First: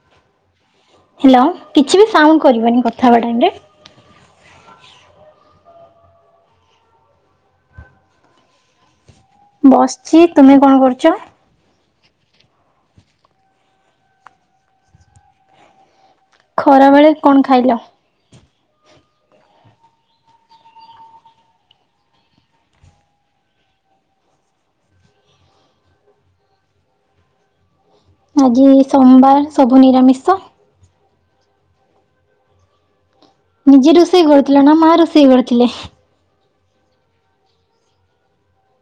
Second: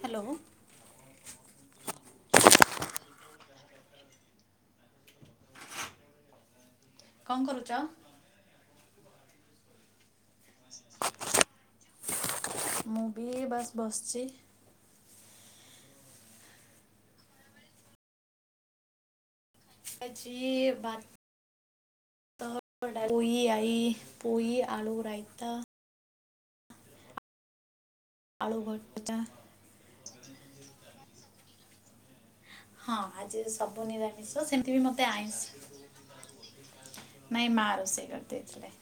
Hello. Hello. କିଛି ବି sound କରିବନି କଥା ହେବା ଟାଇମ ରେ। କଣ କରୁଚ? ବସିଚି। ତୁମେ କଣ କରୁଚ? ମୁଁ ବି ବାସ୍ ବସିଛି। ଖରାବେଳେ କଣ ଖାଇଲ? [inaudible] ଭାତ, ଡା ପୋଇ ଆଇ ପୋଇ ଆଳୁ ରାଇତା। ଆଳୁ ଆଜି ଭଜା ସୋମବାର ସବୁ ନିରାମିଷ। ହଁ ଆଜି ସବୁ ନିଜେ ରୋଷେଇ ନିରାମିଷ କରୁଥିଲ ନା ସେମିତି ବି ମା ମତେ ଆଇଁ ରୋଷେଇ କରିଥିଲେ? ନାଇଁ ମା ରୋଷେଇ କରିଦେଇଥିଲେ।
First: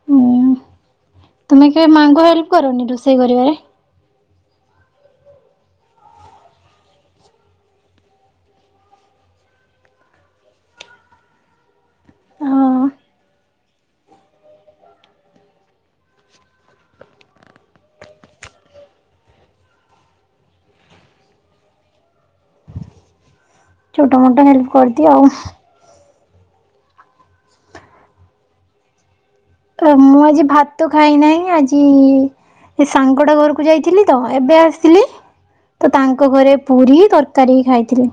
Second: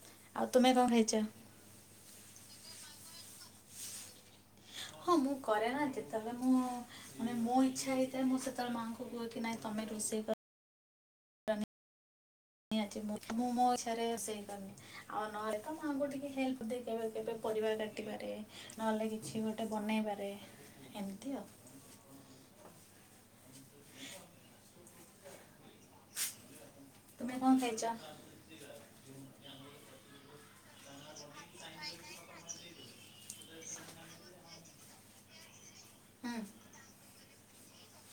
ହୁଁ। ଆଉ ତୁମେ କଣ ଖାଇଛ? ତୁମେ କେବେ ମାଙ୍କୁ ହେଲ୍ପ କରନି ରୋଷେଇ କରିବାରେ। ହଁ ମୁଁ କରେ ନା ଯେତେବେଳେ ମୁଁ ମାନେ ମୋ ଇଚ୍ଛା ହେଇଥାଏ ମୁଁ ସେତେବେଳେ ମାଆଙ୍କୁ କୁହ କି ନାଇଁ ତମେ ରୋଷେଇ କ ହଁ ନିହାତି ମୁଁ ମୋ ଇଚ୍ଛା ରେ ରୋଷେଇ କରେ। ଆଉ ନହେଲେ ତ ମାଆଙ୍କୁ ଟିକେ ହେଲ୍ପ ଦେଇ କେବେ କେବେ ପରିବା କାଟିବାରେ। ନହେଲେ କିଛି ଗୋଟେ ବନେଇବାରେ ଏମିତି ଆଉ। ଛୋଟ ମୋଟ ହେଲ୍ପ କରିଦିଏ ଆଉ। ତୁମେ କଣ ଖାଇଚ? ମୁଁ ଆଜି ଭାତ ଖାଇ ନାହିଁ ଆଜି- ଏ ସାଙ୍ଗଟା ଘରକୁ ଯାଇଥିଲି ତ ଏବେ ଆସିଲି। ତ ତାଙ୍କ ହୁଁ ଘରେ ପୁରୀ ତରକାରୀ ଖାଇଥିଲି।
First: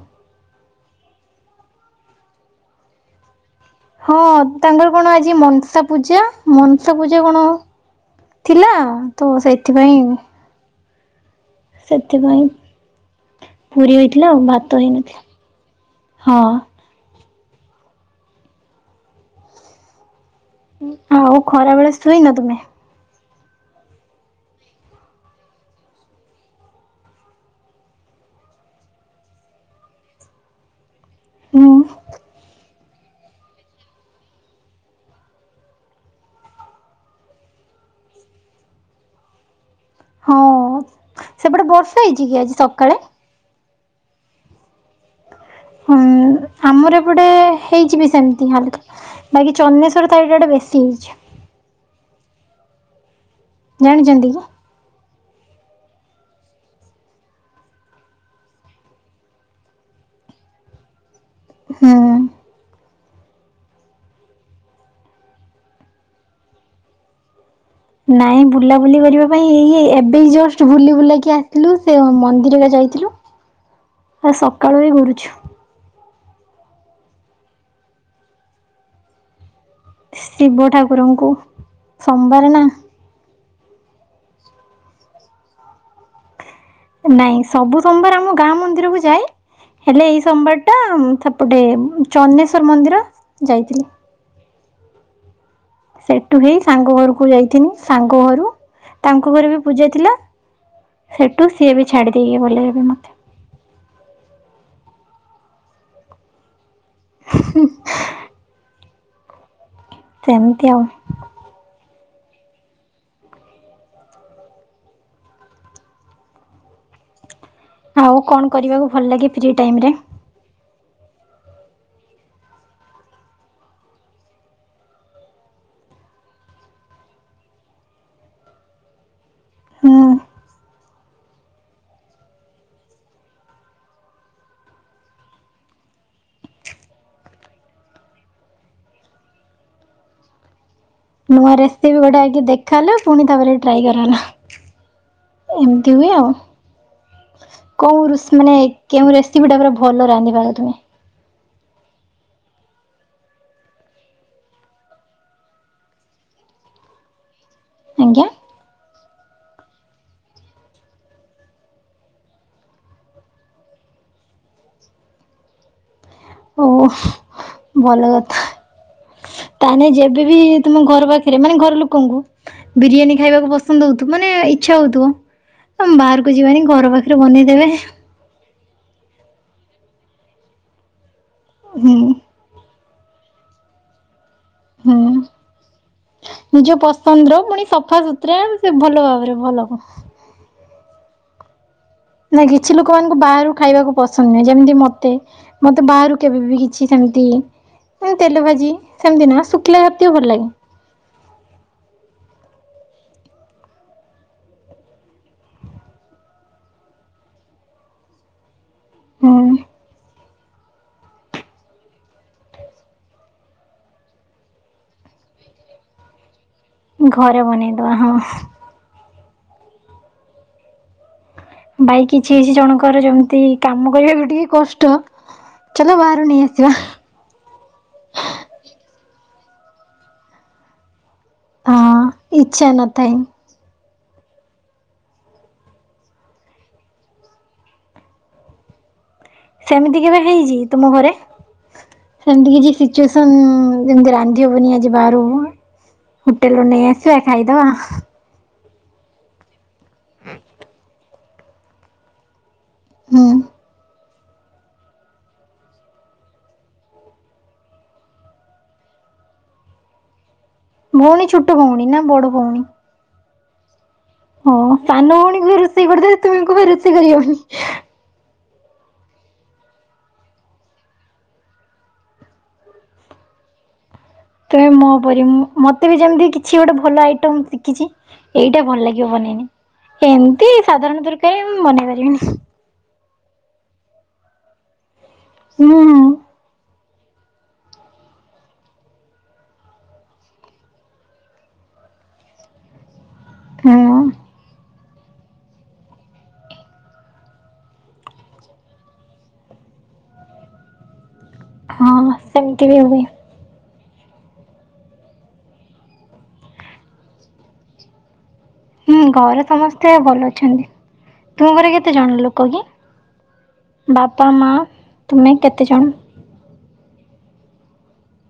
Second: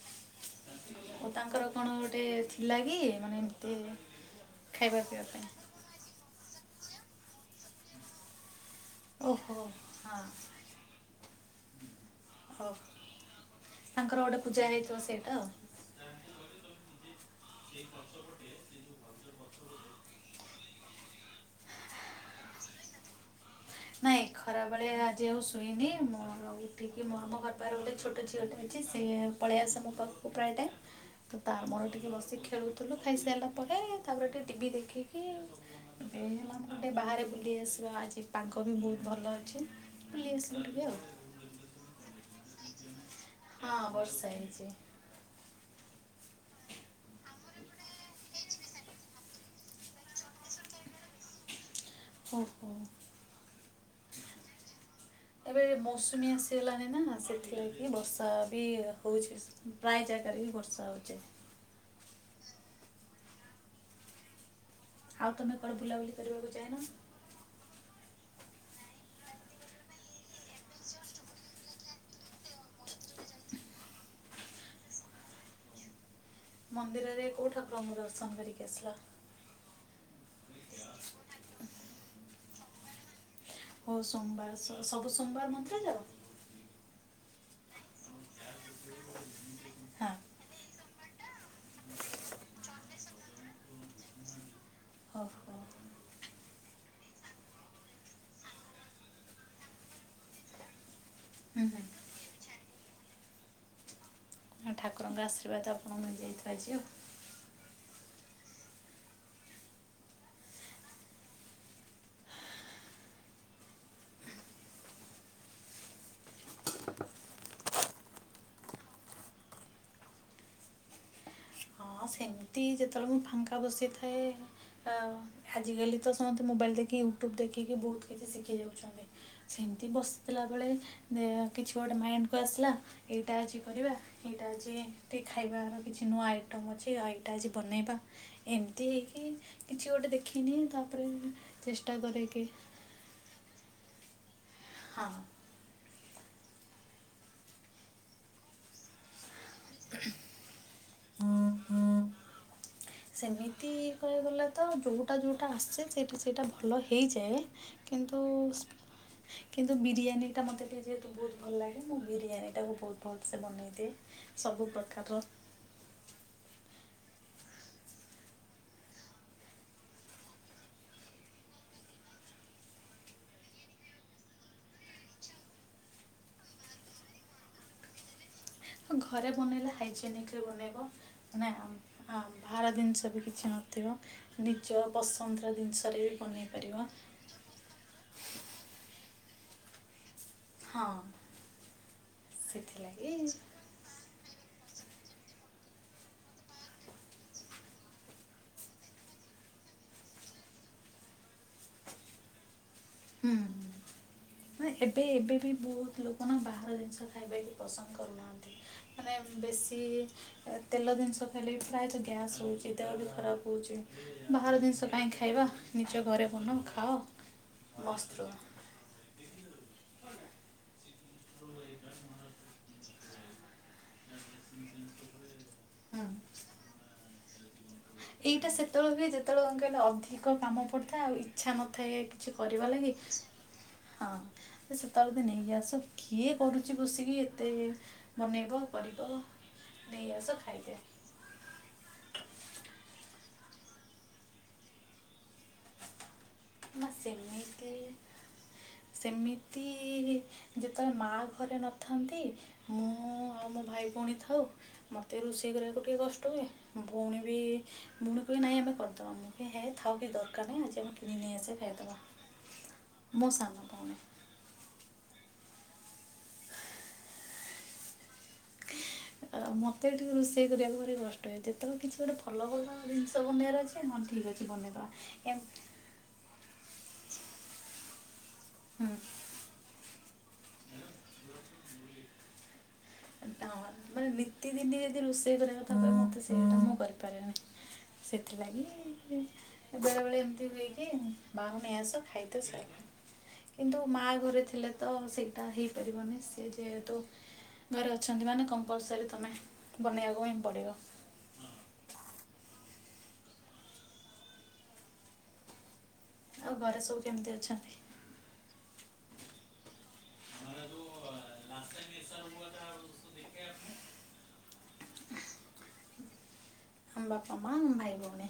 ଓ ତାଙ୍କର କଣ ଗୋଟେ ଥିଲା କି ମାନେ- ହଁ ତାଙ୍କର ଖାଇବା କଣ ପିଇବା ଆଜି ପାଇଁ ମନସା ପୂଜା। ମନସା ପୂଜା କଣ ଥିଲା ତ ଓହୋ ସେଥି ପାଇଁ। ହଁ ସେଥିପାଇଁ। ହଉ ପୁରୀ ତାଙ୍କର ହେଇଥିଲା ଗୋଟେ ଆଉ ପୂଜା ଭାତ ହେଇଥିବ ହେଇନଥିଲା ସେଇଟା ଆଉ ହଁ। [inaudible] ଆଉ ଖରା ବେଳେ ଶୁଇନ ତୁମେ। ନାହିଁ ଖରାବେଳେ ଆଜି ଆଉ ଶୋଇନି ମୋର ଉଠିକି ମର ଘରପାଖରେ ଗୋଟେ ଛୋଟ ଝିଅଟା ଅଛି ସିଏ ପଳେଇ ଆସେ ମୋ ପାଖକୁ ପ୍ରାୟ ଟାଇମ। ତ ତା ହୁଁ ମୋର ଟିକିଏ ବସି ଖେଳୁଥିଲୁ ଖାଇସାରିଲା ପରେ ତାପରେ ଟିକେ ଟିଭି ଦେଖିକି। ଏ ହେଲା ଗୋଟେ ବାହାରେ ବୁଲି ଆସିବା ଆଜି ପାଗ ବି ବହୁତ ଭଲ ଅଛି। ବୁଲି ହଁ ଆସିଲୁ ଟିକେ ଆଉ ସେପଟେ ବର୍ଷା ହେଇଛି କି ଆଜି ସକାଳେ? ହଁ ବର୍ଷା ହେଇଛି। ହୁ ଆମର ଏପଟେ ହେଇଚିବି ସେମିତି ଖାଲି। ବାକି ଚନ୍ଦନେଶ୍ୱର ସାଇଡି ଆଡେ ବେଶୀ ହେଇଛି। ଓ ହୋ। ଜାଣିଛନ୍ତି କି? ଏବେ ମୌସୁମୀ ଆସିଗଲାଣିି ନା ସେଥିଲାଗି ବର୍ଷା ବି ହଉଛି। ପ୍ରାୟ ଜାଗାରେ ହିଁ ବର୍ଷା ହଉଛି। ହୁଁ। ଆଉ ତମେ କଣ ବୁଲାବୁଲି କରିବାକୁ ଜାଇନ। ନାଇଁ ବୁଲାବୁଲି କରିବା ପାଇଁ ଇ ଇଏ ଏବେ ଜଷ୍ଟ ବୁଲି ବୁଲାକି ଆ ଥିଲୁ ସେ ମନ୍ଦିରରେ ଯାଇଥିଲୁ ଆ ସକାଳୁ ବି ଘୁରୁଛୁ। ମନ୍ଦିରରେ କୋଉଁ ଠାକୁରଙ୍କୁ ଦର୍ଶନ କରିକି ଆସିଲା? ଶିବ ଠାକୁରଙ୍କୁ ସୋମବାର ନା। ହଉ ସୋମବାର ସବୁ ସୋମବାର ମନ୍ଦିର ଯାଅ। ନାଇଁ ସବୁ ସୋମବାର ଆମ ଗାଁ ମନ୍ଦିରକୁ ଯାଏ। ହେଲେ ହଁ ଏଇ ସୋମବାରଟା ସେପଟେ ଚନେଶ୍ଵର ମନ୍ଦିର ଯାଇଥିଲି। ଓ ହଁ। ସେଠୁ ହେଇ ସାଙ୍ଗ ଘରକୁ ଯାଇଥିଲୁ ସାଙ୍ଗ ଘରୁ ତାଙ୍କ ଘରେ ବି ପୂଜା ଥିଲା। ସେଠୁ ହୁଁ, ସିଏ ବି ହୁଁ ଛାଡି ଦେଇକି ଗଲେ ଏବେ ମତେ। ହଁ, ଠାକୁରଙ୍କ ଆଶୀର୍ବାଦ ଆପଣଙ୍କୁ ମିଳିଯାଇଥିବ ଆଜି ଆଉ। ହୁଁ ହ। ସେମିତି ଆଉ। ଆଉ, କଣ କରିବାକୁ ଭଲ ଲାଗେ ଫ୍ରି ଟାଇମ୍ ରେ? ହଁ, ସେମିତି ଯେତେବେଳେ ମୁଁ ଫାଙ୍କା ବସିଥାଏ। ଆଁ, ଆଜିକାଲି ତ ସମସ୍ତେ ମୋବାଇଲ୍ ଦେଖି ୟୁଟ୍ୟୁବ୍ ଦେଖିକି ବହୁତ କିଛି ଶିଖି ଯାଉଛନ୍ତି। ସେମିତି ହୁଁ ବସିଥିଲାବେଳେ କିଛି ଗୋଟେ ମାଇଣ୍ଡକୁ ଆସିଲା। ଏଇଟା ଅଜି କରିବା। ଏଇଟା ଆଜି ଟିକେ, ଖାଇବାର କିଛି ନୂଆ ଆଇ ଟମ୍ ଅଛି। ଆ ଏଇଟା ଆଜି ବନେଇବା। ଏମିତି ହେଇକି କିଛି ଗୋଟେ ଦେଖିନିଏ, ତା ତା'ପରେ ଚେଷ୍ଟା କରେ କିି? ଖାଇଲେ, ପୁଣି ତା'ପରେ ଟ୍ରାଏ କରାହେଲା। ହଁ। ଏମିତି ହୁଏ ଆଉ। କଉ ଋଷ୍ ମାନେ କେଉଁ ରେସିପି ଟା ପୁରା ଭଲ ରାନ୍ଧିିପାର ତୁମେ? [unintelligible] ସେମିତି କହିବାକୁ ଗଲେ ତ ଯୋଉଟା, ଯୋଉଟା, ଆସେ ସେଇଟା, ସେଇଟା ଭଲ ହେଇଯାଏ। ଆଜ୍ଞା କିନ୍ତୁ-ଉ ଉସ୍ କିନ୍ତୁ ବିରିୟାନୀଟା ମୋତେ ଟିକେ ଯେହେତୁ ବହୁତ ଭଲ ଲାଗେ। ମୁଁ ବିରିୟାନୀଟାକୁ ବହୁତ ଭଲ୍ ସେ ବନେଇଦିଏ। ସବୁ ପ୍ରକାରର୍। ଓହଃ, ଭଲ କଥା। ତା ହେନେ, ଯେବେବି, ତୁମ ଘର ପାଖରେ ମାନେ ଘର ଲୁକଙ୍କୁ ବିରିୟାନୀ ଖାଇବାକୁ ପସନ୍ଦ ହଉଥୁ। ମାନେ ଇଚ୍ଛା ହଉଥୁବ। ଆମ୍ ବାହାରକୁ ଯିବାନି, ଘର ପାଖରେ ବନେଇଦେବେ। ଘରେ ବନେଇଲେ ହାଇଜେନିକ୍ ରେ ବନେଇବ। ମାନେ ଆମ୍ ହୁଁ ହାମ୍ ବାହାର ଦିନିଷ ବି କିଛି ନଥିବ। ନିଜ ହୁଁ ପସନ୍ଦର ଦିନଷରେ ବି ବନେଇ ପାରିବ। ଚନ୍ଦ୍ର ପୁଣି ସଫା, ସୁ ତ୍ରା, ସେ ଭଲ ଭାବରେ, ଭଲ ହ ହଁ। ନାଇଁ, କିଛି ଲୁକମାନଙ୍କୁ ସେଥିଲାଗି ବାହାରୁ ଖାଇବାକୁ ପସନ୍ଦ ନୁହେଁ। ଯେମିତି ମତେ, ମତେ ବାହାରୁ କେବେ ବି କିଛି ସେମତି ଉଁ ତେଲ ଭାଜି, ସେମିତି ନୁହଁ, ଶୁଖିଲା ଜାତୀୟ ଭଲ ଲାଗେ। ହୁଁ, ହୁଁ। ମାନ ଏବେ, ଏବେ ବି ବହୁତ ଲୋକ ନା, ବାହାର ଜିନିଷ ଖାଇବାବି ପସନ୍ଦ କରୁନାହାଁନ୍ତି। ମାନେ ବେଶୀ-ଇ ତେଲ ଦିନିଷ ଖାଇଲେ ବି ପ୍ରାୟତଃ ଗ୍ୟାସ୍ ହଉଛି, ଦେହ ବି ଖରାପ ହେଉଛି। ବାହାର ଦିନିଷ କାଇଁ ଖାଇବା! ନିଜ ଘରେ ବନ ଖାଅ। ଘରେ ବନେଇଦବା, ମସ୍ତ ହଁ। ରୁହ ଭାଇ [inaudible] କିଛି ଜଣଙ୍କର ଯେମିତି କାମ କରିବାକୁ ଟିକେ କଷ୍ଟ। ଚାଲ ହୁଁ ବାହାରୁ ନେଇ ଆସିବା। ଏଇଟା ସେତେବେଳେ ହୁଏ, ଯେତେବେଳେ କଣ କହିଲ ଅଧିକ କାମ ପଡିଥାଏ ଆଉ, ଇ ଇଚ୍ଛା ହଁ ନଥାଏ, କିଛି ଇଚ୍ଛା କରିବା ଲାଗି। ନଥାଏ। ହଁ, ସେତେବେଳ ତ ନେଇକି ଆସ। କିଏ କରୁଛି ବସିକି ଏତେ-ଏ ବନେଇବ, କରିବ। ସେମିତି ନେଇ କେବେ ଆସ ହେଇଛି, ଖାଇଦେ ତୁମ ଘରେ? ସେମତି କିଛି ସିଚୁଏସନ୍ ଯେମତି ରାନ୍ଧି ହବନି, ଆଜି ବାହାରୁ ହୋଟେଲ ନେଇ ନା ଆସିବା, ଖାଇଦବାଁ। ସେମିତି-ଇ ଯେତେବେଳେ ମାଁ ଘରେ ନଥାନ୍ତି। ମୁଁ-ଉ ହୁଁ। ଆଉ, ମୋ ଭାଇ ଭଉଣୀ ଥାଉ। ମୋତେ ରୁଷେଇ କରିବାକୁ ଟିକେ କଷ୍ଟ ହୁଏ। ଭଉଣୀ ବି ଭୁଣି କହେ, ନାଇଁ ଆମେ କରଦବା। ମୁଁ କହେ ହେ ଥାଉ କିଛି ଦରକାର ନାହିଁ। ଆଜି ଆମେ କିଣି ଭଉଣୀ ନେଇ ଛୁଟ ଆସିବା ଭଉଣି ଖାଇଦେବା ନା ବଡ ଭଉଣି? ମୋ ସାନ ଭଉଣି। ହଁ ସାନ ଭଉଣୀ ବି ରୋଷେଇ କରିଦେଲେ ତୁମକୁ ବି ରୋଷେଇ କରିହଉନି। ଆଉ ମତେ ବି ଟିକେ ରୁଷେଇ କରିବାକୁ ଭାରି କଷ୍ଟ ହୁଏ। ଯେତେବେଳେ କିଛି ଗୋଟେ ଭଲ ଭଲ ଜିନିଷ ବନେଇବାର ଅଛି ଠିକ ଅଛି ତମେ ବନେଇବା। ମୋ ପରି ଏମତି ମତେ ବି ଯେମିତି କିଛି ଗୋଟେ ଭଲ ଆଇଟମ ଶିଖିଛି ଏଇଟା ଭଲ ହୁଁ ଲାଗିବ ବନେଇନେ। ଏମିତି ସାଧାରଣ ତରକାରୀ ମୁଁ ବନେଇ ପାରିବିନି। ନା ମାନେ ନିତି ଦିନି ଯଦି ରୋଷେଇ କରିବା ହୁଁ ତାପଲେ ମତେ ସେଇ କାମ କରିପାରେନି। ସେଥିଲାଗି ବେଳେବେେଳେ ଏମିତି ହୂଏକି ବାହାରୁ ନେଇ ଆସ ଖାଇଦିଅ ସଇଲା। କିନ୍ତୁ ହୁଁ ମା ଘରେ ଥିଲେ ତ ସେଇଟା ହେଇପାରିବନି ସି ଯେହେତୁ ଘର ଅଛନ୍ତି ମାନେ କମ୍ପଲସରୀ ତମେ ବନେଇବାକୁ ହିଁ ପଡିବ। ହଁ ହଁ ସେମିତି ବି ହୁଏ। ଆଉ ଘରେ ସବୁ କେମିତି ଅଛନ୍ତି? ହୁଁ ଘରେ ସମସ୍ତେ ଭଲ ଅଛନ୍ତି। ତୁମ ଘରେ କେତେ ଜଣ ଲୋକ କି? ବାପା ମା ତୁମେ କେତେ ଜଣ? ଆମ ବାପା ମା ଆମ ଭାଇ ଭଉଣୀ।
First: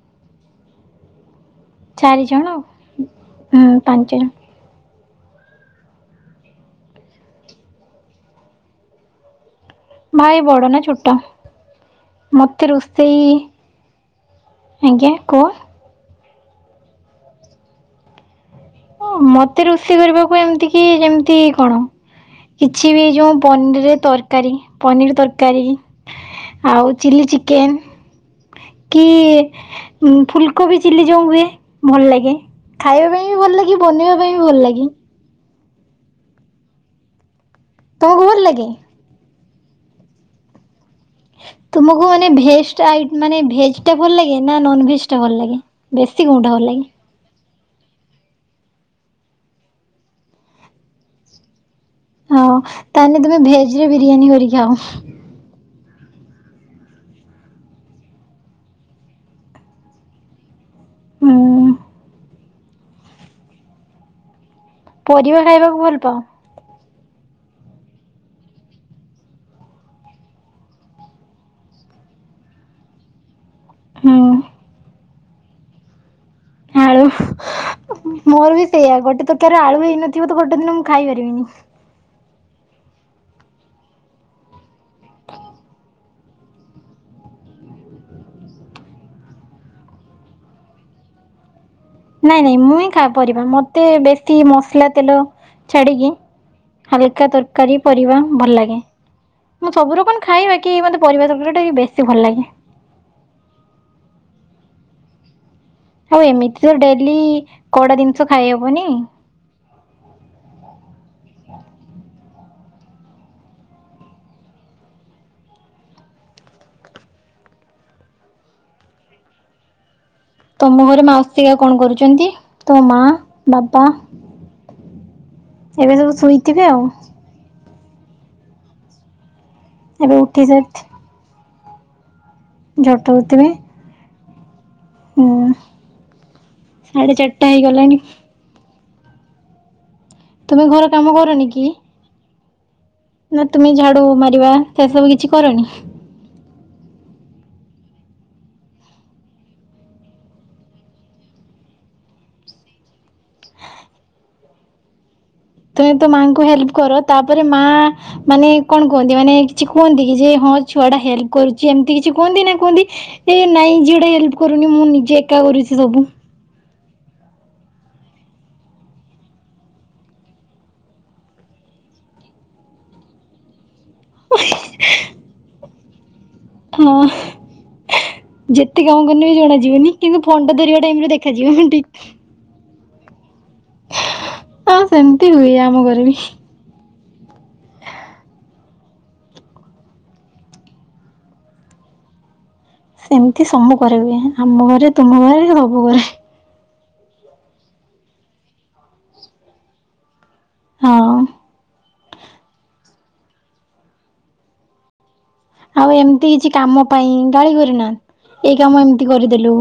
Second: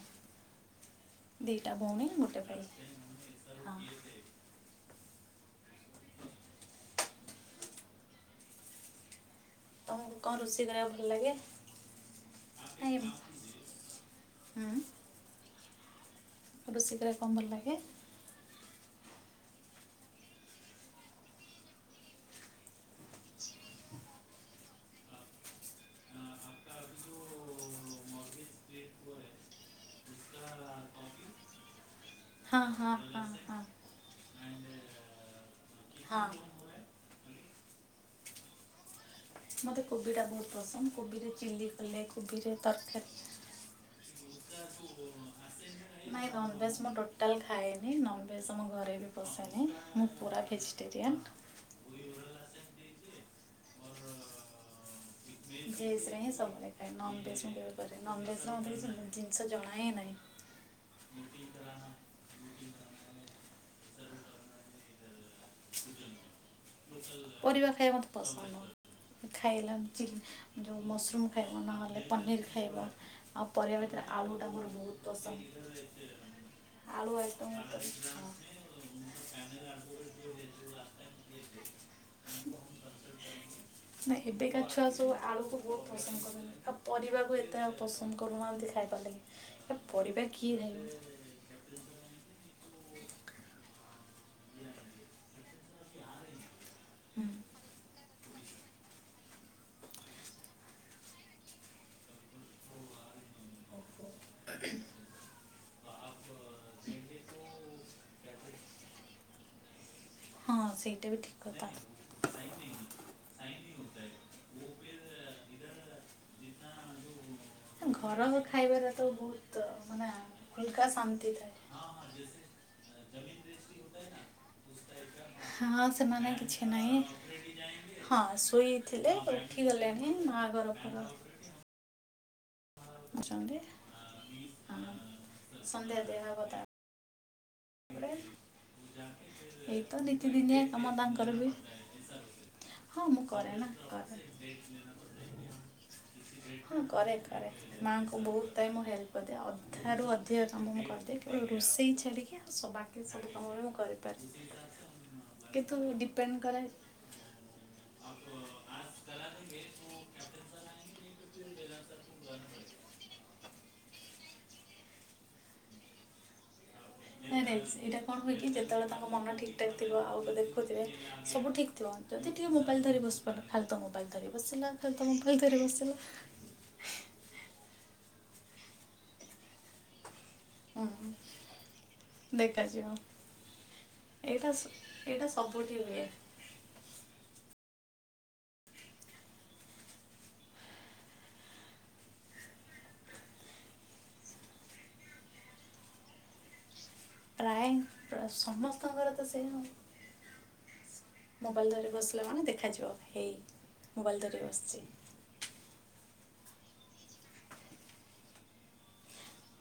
ଦିଟା ଭଉଣୀ ଚାରି ଗୋଟେ ଜଣ ଭାଇ। ହୁଁ ହଁ ପାଞ୍ଚ ଜଣ ତମକୁ କଣ ଭାଇ ରୋଷେଇ ବଡ଼ ନା କରିବାକୁ ଛୋଟ ଭଲ ଲାଗେ। ମୋତେ ଆ ରୋଷେଇ ହୁଁ। ଆଜ୍ଞା କୁହ? ରୋଷେଇ କରିବାକୁ କଣ ଭଲ ଲାଗେ? ହଁ ମତେ ରୋଷେଇ କରିବାକୁ ଏମିତି କି ଯେମିତି କଣ କିଛି ବି ଯୋଉ ପନିରରେ ତରକାରୀ ପନିର ତରକାରୀ। ଆଉ ଚିଲି ଚିକେନ। କି ଫୁଲକୋବି ଚିଲି ଯୋଉ ହୁଏ ଭଲ ଲାଗେ। ହଁ ହଁ ଖାଇବା ହଁ ପାଇଁ ବି ଭଲ ହଁ ଲାଗି ବନେଇବା ପାଇଁ ବି ଭଲ ଲାଗେ। ହଁ। ତମକୁ ଭଲ ଲାଗେ? ମତେ କୋବିଟା ବହୁତ ପସନ୍ଦ କୋବିରେ ଚିଲି କଲେ କୋବିରେ ତରକାରୀ ଏ ଭେଜଟା ଭଲ ଲାଗେ ନା, ନନ ଭେଜଟା ଭଲ ଲାଗେ ବେଶୀ ନାଇଁ କଉଟା ଭଲ ନନଭେଜ୍ ଲାଗେ? ମୁଁ ଟୋଟାଲ୍ ଖାଏନି ନନ୍ଭେଜ୍, ଆମ ଘରେ ବି ପଶେନି, ମୁଁ ପୁରା ଭେଜିଟେରିଆନ୍। ହଉ ତାଲେ ତମେ ଭେଜ ରେ ବିରିୟାନୀ କରିକି ଖାଅ। ଭେଜ ରେ ହିଁ ସବୁବେଳେ ଖାଏ ନ ଭେଜରେମୁଁ କେବେ କରେନି ନନଭେଜରେ ଭେଜ ଜିନିଷ ଜଣା ହିଁ ନାହିଁ। [inaudible] ମଟିି ତ ଗଟି [inaudible] ପରିବା ଖାଇବାକୁ ଭଲ ପାଅ? ପରିବା ଖାଇବା ମତେ ପସନ୍ଦ ମୋର। ଖାଇଲନି ଚିଲ ଯଉ ମସରୁମ୍ ଖାଇବା ନହେଲେ ପନିର ଖାଇବ। ଆଉ ପରିବା ଭିତରେ ହୁଁ ଆଳୁଟା ମୋର ବହୁତ ପସନ୍ଦ। ଆଳୁ ଆଇଟମ ତ ହଁ। ମୋର ବି ସେଇଆ ଗୋଟେ ତରକାରୀ ଆଳୁ ହେଇନଥିବ ତ ଗୋଟେ ଦିନ ମୁଁ ଖାଇପାରିବିନି। [unintelligible] ବହୁତ [inaudible] ହ [inaudible] ନାଇଁ ଏବେକା ଛୁଆ ସବୁ ଆଳୁକୁ ବହୁତ ପସନ୍ଦ କରୁଛନ୍ତି ଆଉ ପରିବାକୁ ଏତେ ଆଉ ପସନ୍ଦ କରୁନାହାନ୍ତି। ଖାଇବା ଲାଗି ପରିବା କିଏ ଖାଇବ? ନାଇଁ ନାଇଁ ମୁଁ ଖାଏ ପରିବା ମତେ ବେଶୀ ମସଲା ତେଲ ଛାଡିକି ହୁଁ, ହାଲକା ତରକାରୀ ପରିବା ଭଲ ଲାଗେ। ମୁଁ ସବୁ ରକମ ଖାଇବା କି ମତେ ପରିବା ତରକାରୀଟା ବି ବେଶୀ ଭଲ ଲାଗେ। ଆ [inaudible] ଆଉ ଏମିତି ତ ଡେଲି କଡା ଜିନିଷ ଖାଇହବନି। ହଁ ସେଇଟା ବି ଠିକ କଥା। [inaudible] ଘର ଖାଇବାର ତ ବହୁତ ମାନେ ତମ ହଲକା ଘରେ ଶାନ୍ତି ଥାଏ ମାଉସିକା କଣ କରୁଛନ୍ତି ତମ ମା ବାପା ହଁ ସେମାନେ ଶୋଇଥିବେ କିଛି ଆଉ ନାଇଁ ହଁ ଶୋଇଥିଲେ ଉଠିଗଲେଣିି ଏବେ ଉଠି ମା ସାରି ଘର ପ ଝଟଉଥିବେ ଅଛନ୍ତି ହଁ ସନ୍ଧ୍ୟା ଦେବା କଥା ସାଢ଼େ ଚା ପରେ ଏଇତ ନିତିଦିନଆ ତୁମେ ଘର କାମ ତାଙ୍କର କରନି ବି କି? ହଁ ମୁଁ କରେ ତୁମେ ନା ଝାଡୁ କରେ। ମାରିବା ସେ ସବୁ କିଛି କରନି? ହଁ କରେ କରେ। ମାଆଙ୍କୁ ବହୁତ ଟାଇମ ମୁଁ ହେଲ୍ପ କରିଦିଏ ଅଧାରୁ ଅଧିକା କାମ ମୁଁ କରିଦିଏ କିୁ ରୋଷେଇ ଛାଡ଼ିକି ଆ ସ ବାକି ସବୁ କାମରେ ମୁଁ କରିପାରେ। କେତ ତୁମେ ତ ମାଙ୍କୁ ହେଲ୍ପ କର ତାପରେ ମା ମାନେ କଣ କୁହନ୍ତି ମାନେ କିଛି କୁହନ୍ତି କି ଯେ ହଁ ଛୁଆ ଟା ହେଲ୍ପ କରୁଛି ଏମିତି କିଛି କୁହନ୍ତି ନା କୁହନ୍ତି ଏ ନାଇଁ ଯିଟା ହେଲ୍ପ କରୁନି ମୁଁ ନିଜେ ଏକା କରୁଛି ସବୁ ନାଇଁ ନାଇ ଏଇଟା କଣ ହୁଏଛି ଯେତେବେଳେ ତାଙ୍କ ମନ ଠିକ୍ ଠାକ୍ ଥିବ ଆଉ ଦେଖୁଥିବେ ସବୁ ଠିକ୍ ଥିବ ଯଦି ଟିକେ ମୋବାଇଲ ଧରି ବସି ପଡେ ଖାଲିତ ମୋବାଇଲ ଧରି ବସିଲା ଖାଲିତ ମୋବାଇଲ ଧରି ବସିଲା। ହଁ ଯେତେ କାମ କରନେ ବି ଜଣ ଯିଅନି କିନ୍ତୁ ଫୋନ୍ ଟା ଧରିବା ହୁଁ, ଟାଇମରେ ଦେଖାଯିବ। ଦେଖାଯିବ ଏଇଟା ହଁ ସେମିତି ଏଇଟା ହୁଏ ଆମ ସବୁଠି ଘରେ ହୁଏ। ବି। ସେମତି ସବୁ କରେ ହୁଏ ଆମ ଘରେ ତୁମ ଘରେ ସବୁ ଘରେ। ପ୍ରାୟ ତ ସମସ୍ତଙ୍କର ତ ସେମ ଆଉ ହଁ। ମୋବାଇଲ ଧରି ବସିଲା ମାନେ ଦେଖାଯିବ ହେଇ ମୋବାଇଲ ଧରି ବସିଚି। ଆଉ ଏମିତି କିଛି କାମ ପାଇଁ ଗାଳି କରେନା ଏଇ କାମ ଏମିତି କରିଦେଲୁ।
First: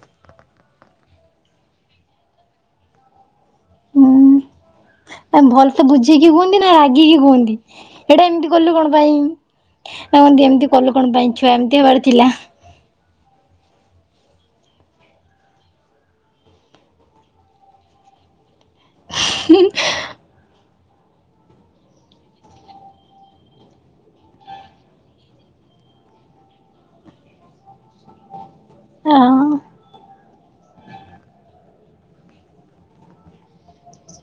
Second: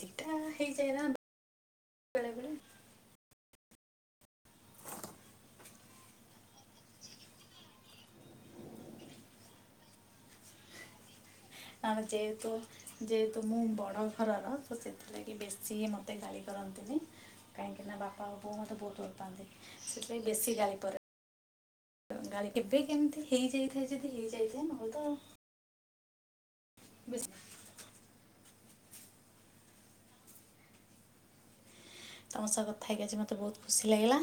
ଠିକ୍ ଠାକ୍ ହେଇଯାଏ ନା ବେଳେବେଳେ। ହୁଁ ହୁଁ ଭଲ ତ ବୁ ଠିକି କୁହନ୍ତି ନା ରାଗିକି କୁହନ୍ତି ଏଇଟା ଏମିତି କଲୁ କଣ ପାଇଁ। [unintelligible] ଏମିତି କଲୁ କଣ ପାଇଁ। ଛୁଆ ଏମିତି ହେବାର ଆମେ ଥିଲା। ଯେହେତୁ ଯେଏତୁ ମୁଁ ବଡ଼ ଘରର ତ ସେଥିଲାଗି ବେଶୀ ମତେ ଗାଳି କରନ୍ତିନି। କାହିଁକି ନା ବାପା ଆଉ ବୋଉ ମୋତେ ବହୁତ ଭଲ ପାଆନ୍ତି ସେଥିପାଇଁ ବେଶୀ ଗାଳି କରେ ଗାଳି କେବେ କେମିତି ହେଇଯାଇଥାଏ ଯଦି ହେଇଯାଇଥାଏ ନହେଲେ ତ ବେସି ହଁ। ତମ ସହ କଥା ହେଇକି ଆଜି ମତେ ବହୁତ ଖୁସି ଲାଗିଲା।